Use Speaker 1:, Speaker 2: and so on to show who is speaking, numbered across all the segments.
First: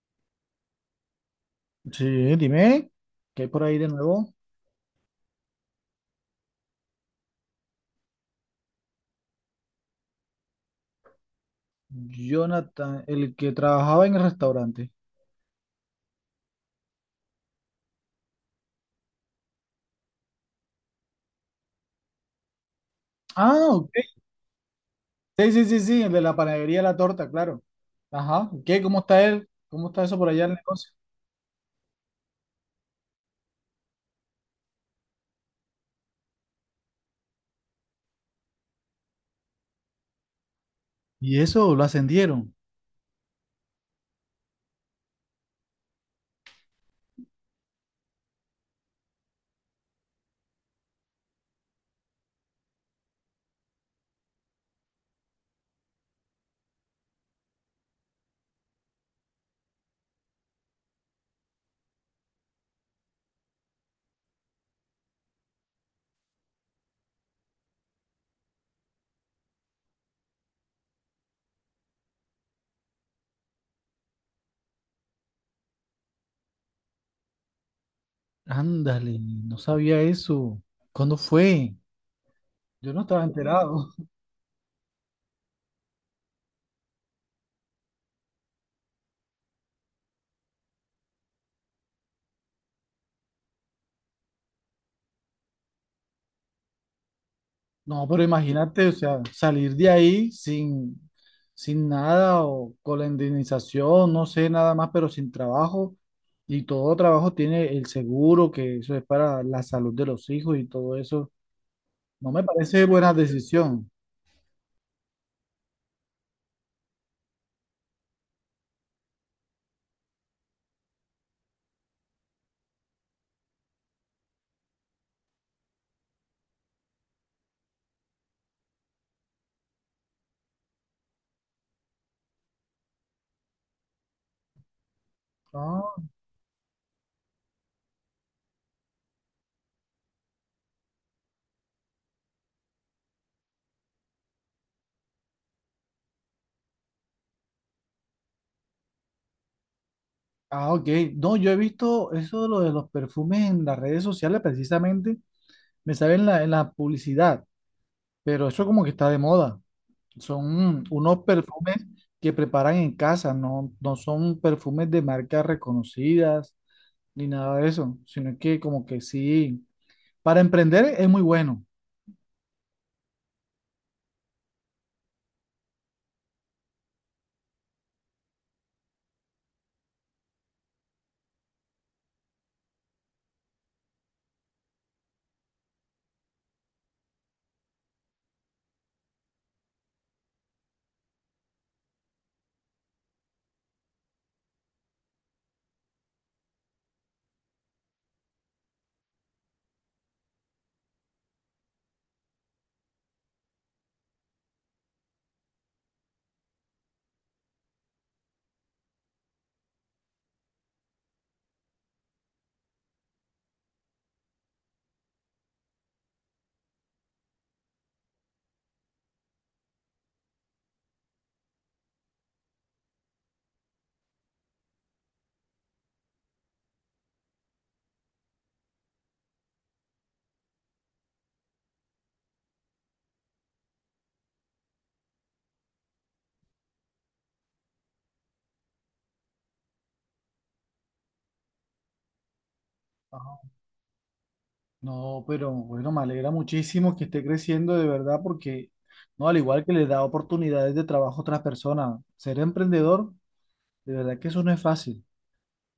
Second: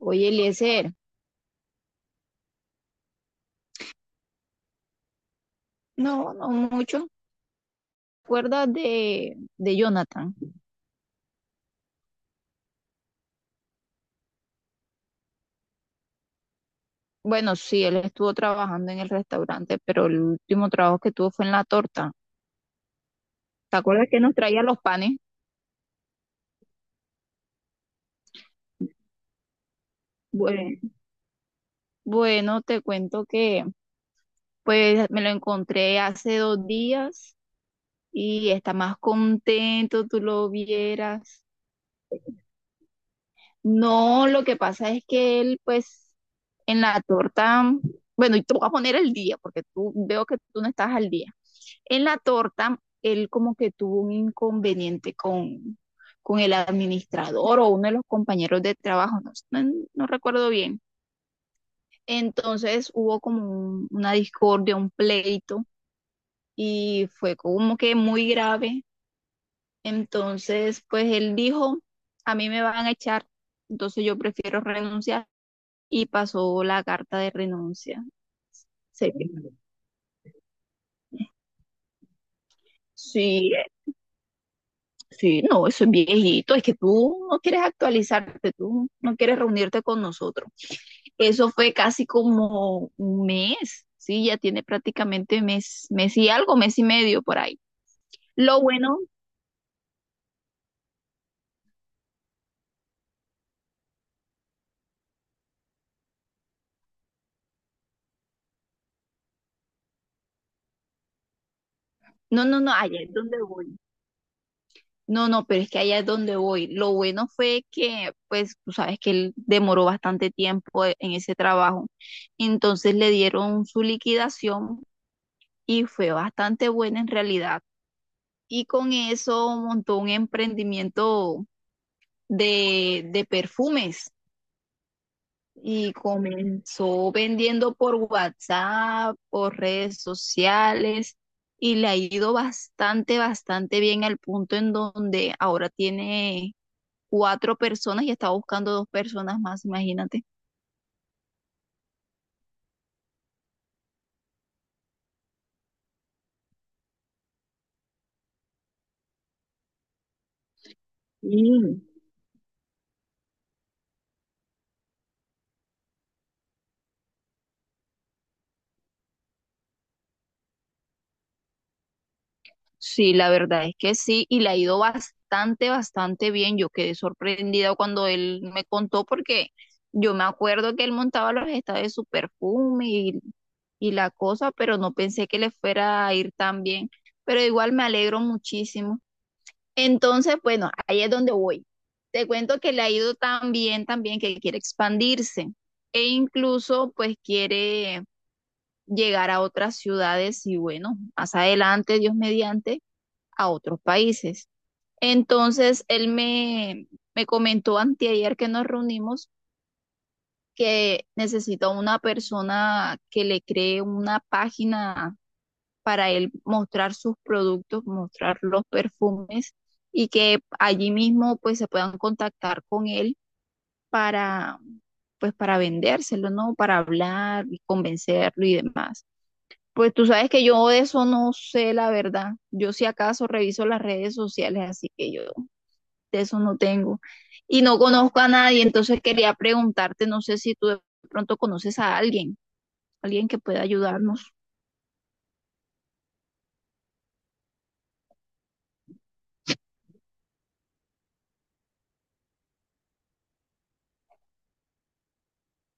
Speaker 1: Oye, Eliezer,
Speaker 2: Sí, dime, ¿qué hay por ahí de nuevo?
Speaker 1: no, no mucho. ¿Te acuerdas de Jonathan?
Speaker 2: Jonathan, el que trabajaba en el restaurante.
Speaker 1: Bueno, sí, él estuvo trabajando en el restaurante, pero el último trabajo que tuvo fue en la torta.
Speaker 2: Ah,
Speaker 1: ¿Te
Speaker 2: ok.
Speaker 1: acuerdas que nos traía los panes?
Speaker 2: Sí, sí, sí, sí, el de la panadería la torta, claro. Ajá, ¿qué? ¿Cómo está él? ¿Cómo está eso por allá en el
Speaker 1: Bueno,
Speaker 2: negocio?
Speaker 1: bueno, te cuento que pues me lo encontré hace 2 días y está más contento, tú lo
Speaker 2: Y
Speaker 1: vieras.
Speaker 2: eso, lo ascendieron.
Speaker 1: No, lo que pasa es que él pues en la torta, bueno, y te voy a poner el día, porque tú veo que tú no estás al día. En la torta, él como que tuvo un inconveniente con el administrador o uno de los compañeros de trabajo, no, no recuerdo bien. Entonces hubo como una discordia, un pleito y fue como que muy grave. Entonces, pues él dijo, a mí me van a echar, entonces yo prefiero renunciar y pasó la carta de renuncia. Se-
Speaker 2: Ándale, no sabía eso. ¿Cuándo fue? Yo no estaba
Speaker 1: Sí,
Speaker 2: enterado.
Speaker 1: sí, no, eso es viejito, es que tú no quieres actualizarte, tú no quieres reunirte con nosotros. Eso fue casi como un mes, sí, ya tiene prácticamente mes, mes y algo, mes y medio por ahí.
Speaker 2: No, pero
Speaker 1: Lo
Speaker 2: imagínate, o
Speaker 1: bueno,
Speaker 2: sea, salir de ahí sin nada o con la indemnización, no sé, nada más, pero sin trabajo. Y todo trabajo tiene el seguro, que eso es para la salud de los hijos y todo eso. No me
Speaker 1: no, no, no,
Speaker 2: parece
Speaker 1: allá es
Speaker 2: buena
Speaker 1: donde voy.
Speaker 2: decisión.
Speaker 1: No, no, pero es que allá es donde voy. Lo bueno fue que, pues, tú sabes que él demoró bastante tiempo en ese trabajo. Entonces le dieron su liquidación y fue bastante buena en realidad. Y con eso montó un emprendimiento de perfumes y
Speaker 2: Ah,
Speaker 1: comenzó vendiendo por WhatsApp, por redes sociales y le ha ido bastante, bastante bien al punto en donde ahora tiene cuatro personas y está buscando dos personas más, imagínate.
Speaker 2: ah, ok. No, yo he visto eso de lo de los perfumes en las redes sociales, precisamente, me sale en la publicidad, pero eso como que está de moda. Son unos perfumes
Speaker 1: Sí.
Speaker 2: que preparan en casa, no, no son perfumes de marcas reconocidas ni nada de eso, sino que como que sí, para emprender es muy bueno.
Speaker 1: Sí, la verdad es que sí, y le ha ido bastante, bastante bien. Yo quedé sorprendida cuando él me contó porque yo me acuerdo que él montaba los estados de su perfume y la cosa, pero no pensé que le fuera a ir tan bien. Pero igual me alegro muchísimo. Entonces, bueno, ahí es donde voy. Te cuento que le ha ido tan bien que quiere expandirse e incluso pues quiere llegar a otras ciudades y bueno, más adelante, Dios mediante, a otros países. Entonces, él me comentó anteayer que nos reunimos que necesita una persona que le cree una página para él mostrar sus productos, mostrar los perfumes y que allí mismo pues se puedan contactar con él para pues para vendérselo, ¿no? Para hablar y convencerlo y demás. Pues tú sabes que yo de eso no sé la verdad. Yo si acaso reviso las redes sociales, así que yo de eso no tengo. Y no conozco a nadie, entonces quería preguntarte, no sé si tú de pronto conoces a alguien, alguien que
Speaker 2: Ah,
Speaker 1: pueda ayudarnos.
Speaker 2: no, pero bueno, me alegra muchísimo que esté creciendo de verdad porque, no, al igual que le da oportunidades de trabajo a otras personas, ser emprendedor, de verdad que eso no es fácil,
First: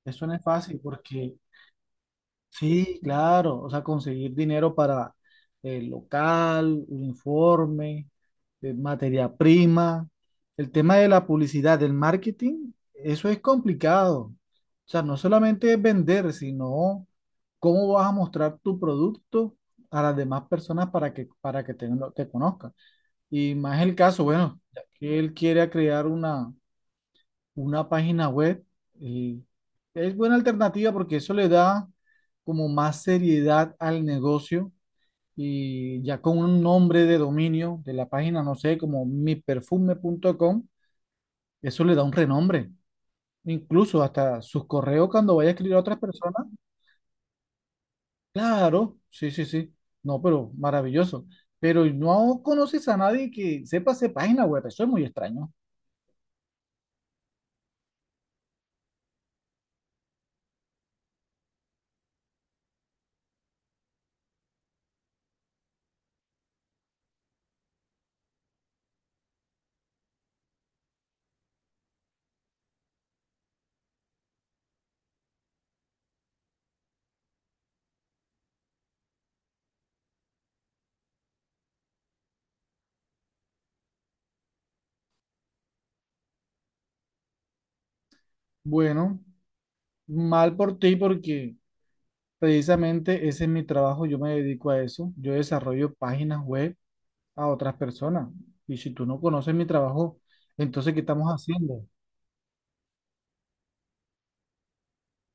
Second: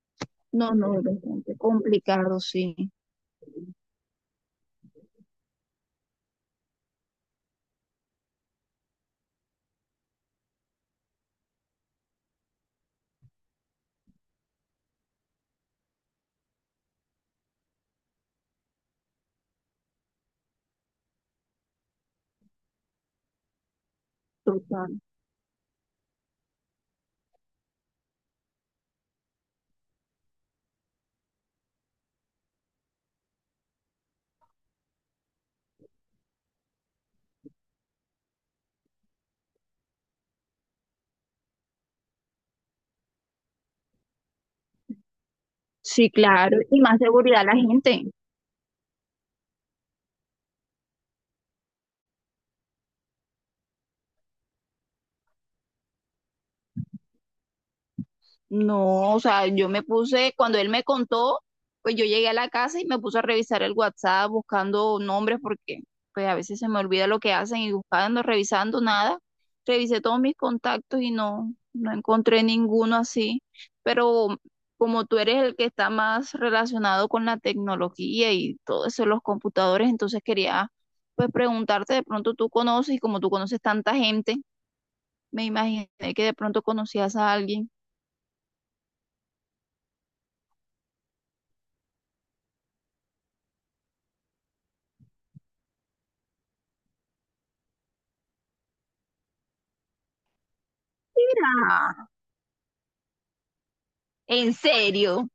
Speaker 2: eso no es
Speaker 1: No,
Speaker 2: fácil
Speaker 1: no, es
Speaker 2: porque
Speaker 1: bastante complicado, sí,
Speaker 2: sí, claro, o sea, conseguir dinero para el local, uniforme, materia prima. El tema de la publicidad, del marketing, eso es complicado. O sea, no solamente es vender, sino cómo vas a mostrar tu producto a las demás personas para que te conozcan. Y más el caso, bueno, ya
Speaker 1: total.
Speaker 2: que él quiere crear una página web, eh, es buena alternativa porque eso le da como más seriedad al negocio y ya con un nombre de dominio de la página, no sé, como miperfume.com, eso le da un renombre. Incluso hasta sus correos cuando vaya a escribir a otras
Speaker 1: Sí,
Speaker 2: personas.
Speaker 1: claro, y más seguridad a la gente.
Speaker 2: Claro, sí, sí, sí. No, pero maravilloso. Pero no conoces a nadie que sepa hacer página web. Eso es muy extraño.
Speaker 1: No, o sea, yo me puse, cuando él me contó, pues yo llegué a la casa y me puse a revisar el WhatsApp buscando nombres porque pues a veces se me olvida lo que hacen y buscando, revisando nada. Revisé todos mis contactos y no, no encontré ninguno así. Pero como tú eres el que está más relacionado con la tecnología y todo eso, los computadores, entonces quería pues preguntarte, de pronto tú conoces y como tú conoces tanta gente, me imaginé que de pronto conocías a alguien.
Speaker 2: Bueno, mal por ti porque precisamente ese es mi trabajo, yo me dedico a eso. Yo desarrollo páginas web a otras personas. Y si tú no conoces mi trabajo, entonces, ¿qué estamos haciendo?
Speaker 1: Mira. En serio.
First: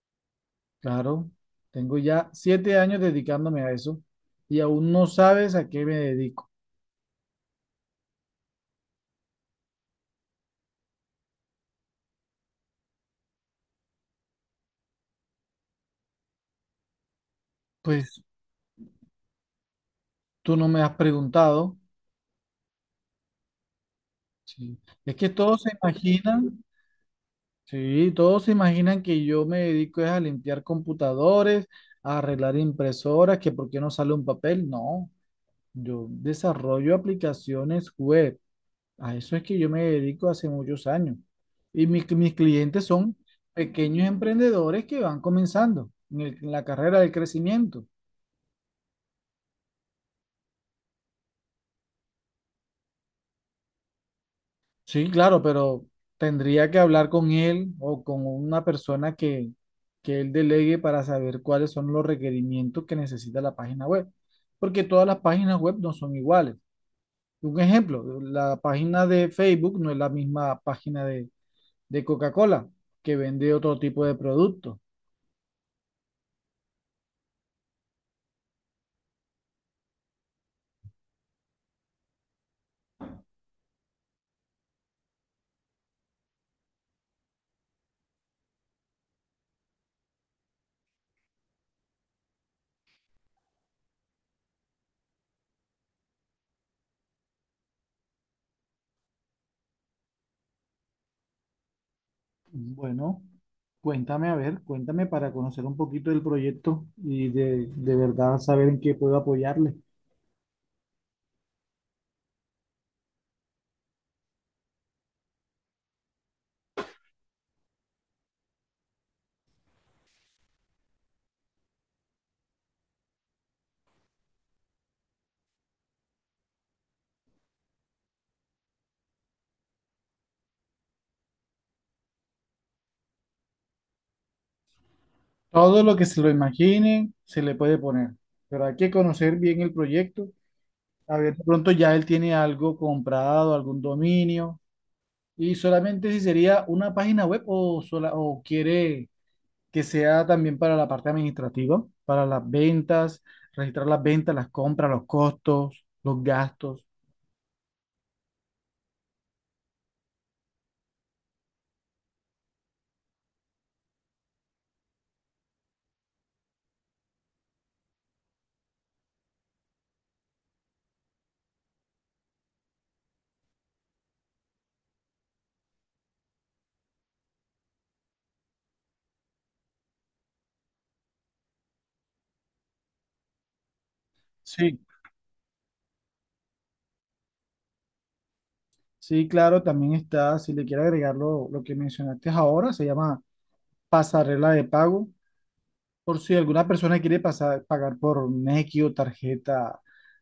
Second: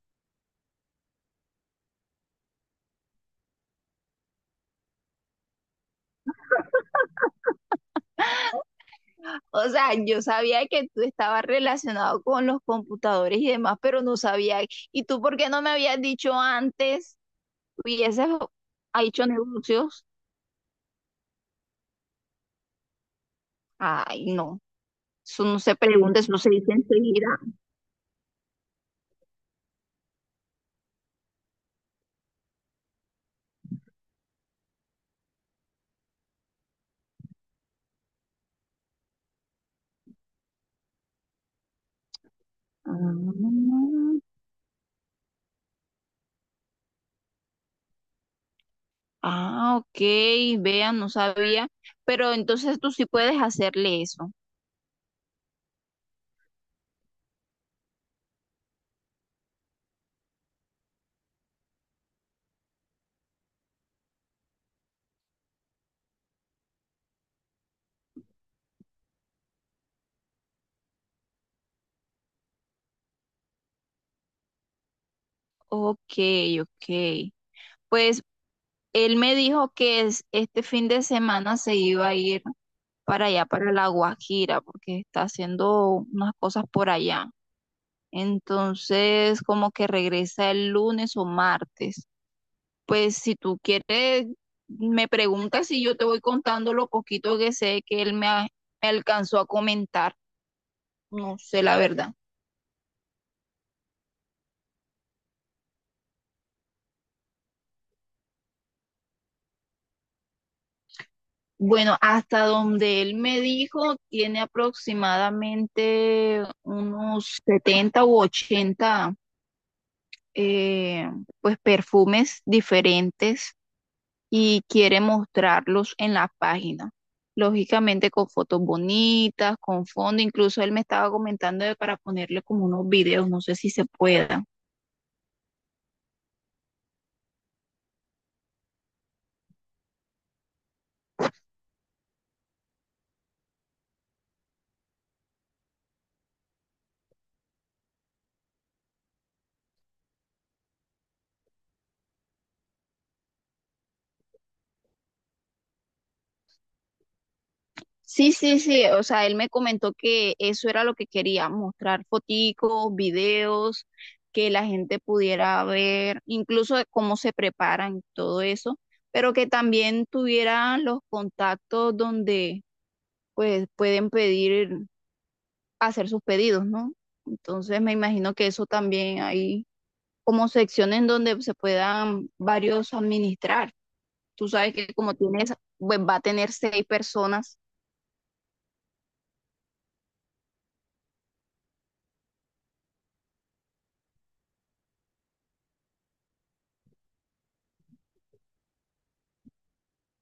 Speaker 2: Claro, tengo ya 7 años dedicándome a eso y aún no sabes a qué me dedico.
Speaker 1: O sea, yo sabía que tú estabas relacionado con los computadores y demás, pero no sabía. ¿Y tú por qué no me habías dicho antes?
Speaker 2: Pues
Speaker 1: Hubieses ha hecho negocios.
Speaker 2: tú no me has preguntado.
Speaker 1: Ay, no.
Speaker 2: Sí. Es que
Speaker 1: Eso no
Speaker 2: todos se
Speaker 1: se pregunta, eso se
Speaker 2: imaginan,
Speaker 1: dice enseguida.
Speaker 2: sí, todos se imaginan que yo me dedico es a limpiar computadores, a arreglar impresoras, que por qué no sale un papel. No. Yo desarrollo aplicaciones web. A eso es que yo me dedico hace muchos años. Y mis clientes
Speaker 1: Ah,
Speaker 2: son pequeños emprendedores que van comenzando en la carrera del crecimiento.
Speaker 1: ah, ok. Vean, no sabía. Pero entonces tú sí puedes hacerle eso.
Speaker 2: Sí, claro, pero tendría que hablar con él o con una persona que él delegue para saber cuáles son los requerimientos que necesita la página web. Porque todas las páginas web no son iguales. Un ejemplo, la página de Facebook no es la misma página de Coca-Cola, que vende otro tipo de producto.
Speaker 1: Ok, ok. Pues él me dijo que este fin de semana se iba a ir para allá, para La Guajira, porque está haciendo unas cosas por allá. Entonces, como que regresa el lunes o martes. Pues si tú quieres, me preguntas si yo te voy contando lo poquito que sé que él me alcanzó a comentar. No sé la verdad.
Speaker 2: Bueno, cuéntame, a ver, cuéntame para conocer un poquito del proyecto y de verdad saber en qué puedo apoyarle.
Speaker 1: Bueno, hasta donde él me dijo, tiene aproximadamente unos 70 u 80, eh, pues perfumes diferentes y quiere mostrarlos en la página. Lógicamente con fotos bonitas, con fondo, incluso él me estaba comentando de para ponerle como unos videos, no sé si se pueda.
Speaker 2: Todo lo que se lo imaginen se le puede poner, pero hay que conocer bien el proyecto. A ver, de pronto ya él tiene algo comprado, algún dominio, y solamente si sería una página web o, sola, o quiere que sea también para la parte administrativa, para las ventas, registrar las ventas, las compras, los costos, los gastos.
Speaker 1: Sí, sí, sí, o sea, él me comentó que eso era lo que quería, mostrar foticos, videos, que la gente pudiera ver, incluso de cómo se preparan, todo eso, pero que también tuvieran los contactos donde pues pueden pedir, hacer sus pedidos, ¿no? Entonces me imagino que eso también hay como secciones donde se puedan varios administrar. Tú sabes
Speaker 2: Sí,
Speaker 1: que como tienes, pues va a tener seis personas.
Speaker 2: sí, claro, también está, si le quiere agregar lo que mencionaste ahora, se llama pasarela de pago. Por si alguna persona quiere pagar por Nequi o tarjeta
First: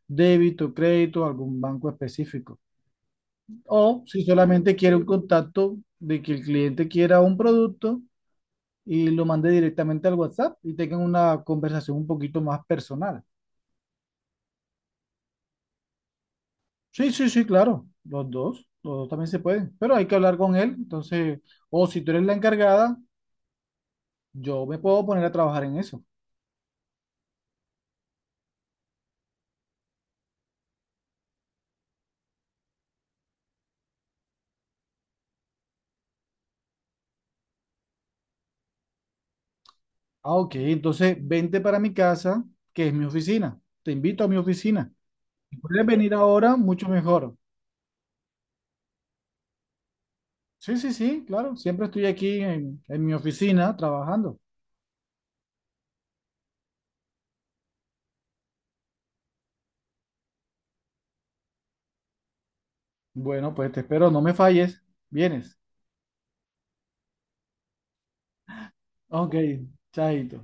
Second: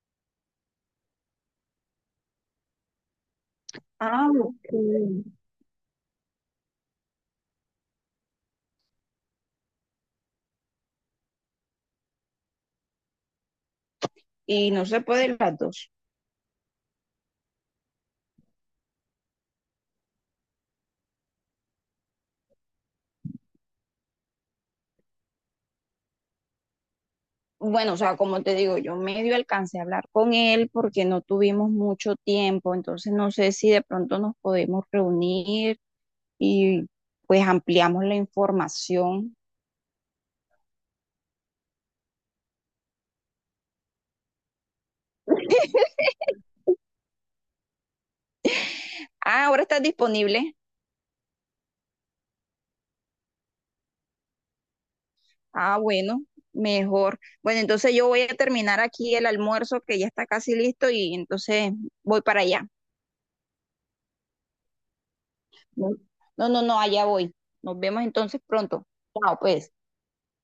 Speaker 2: débito, crédito, algún banco específico. O si
Speaker 1: Ah,
Speaker 2: solamente quiere un
Speaker 1: ok.
Speaker 2: contacto de que el cliente quiera un producto, y lo mandé directamente al WhatsApp y tengan una conversación un poquito más personal.
Speaker 1: Y no se pueden las dos.
Speaker 2: Sí, sí, sí, claro, los dos también se pueden, pero hay que hablar con él, entonces, o si tú eres la encargada, yo me puedo poner a trabajar en eso.
Speaker 1: Bueno, o sea, como te digo, yo medio alcancé a hablar con él porque no tuvimos mucho tiempo, entonces no sé si de pronto nos podemos reunir y pues ampliamos la información.
Speaker 2: Ah, ok, entonces vente para mi casa, que es mi oficina, te invito a mi oficina. Si puedes venir ahora, mucho mejor.
Speaker 1: Ah, ahora estás disponible.
Speaker 2: Sí, sí, sí, claro, siempre estoy aquí en mi oficina trabajando.
Speaker 1: Ah, bueno, mejor. Bueno, entonces yo voy a terminar aquí el almuerzo que ya está casi listo y entonces voy para allá.
Speaker 2: Bueno, pues te espero, no me falles, vienes.
Speaker 1: No, no, no, no, allá voy. Nos vemos entonces pronto.
Speaker 2: Ok,
Speaker 1: Chao, pues.
Speaker 2: chaito.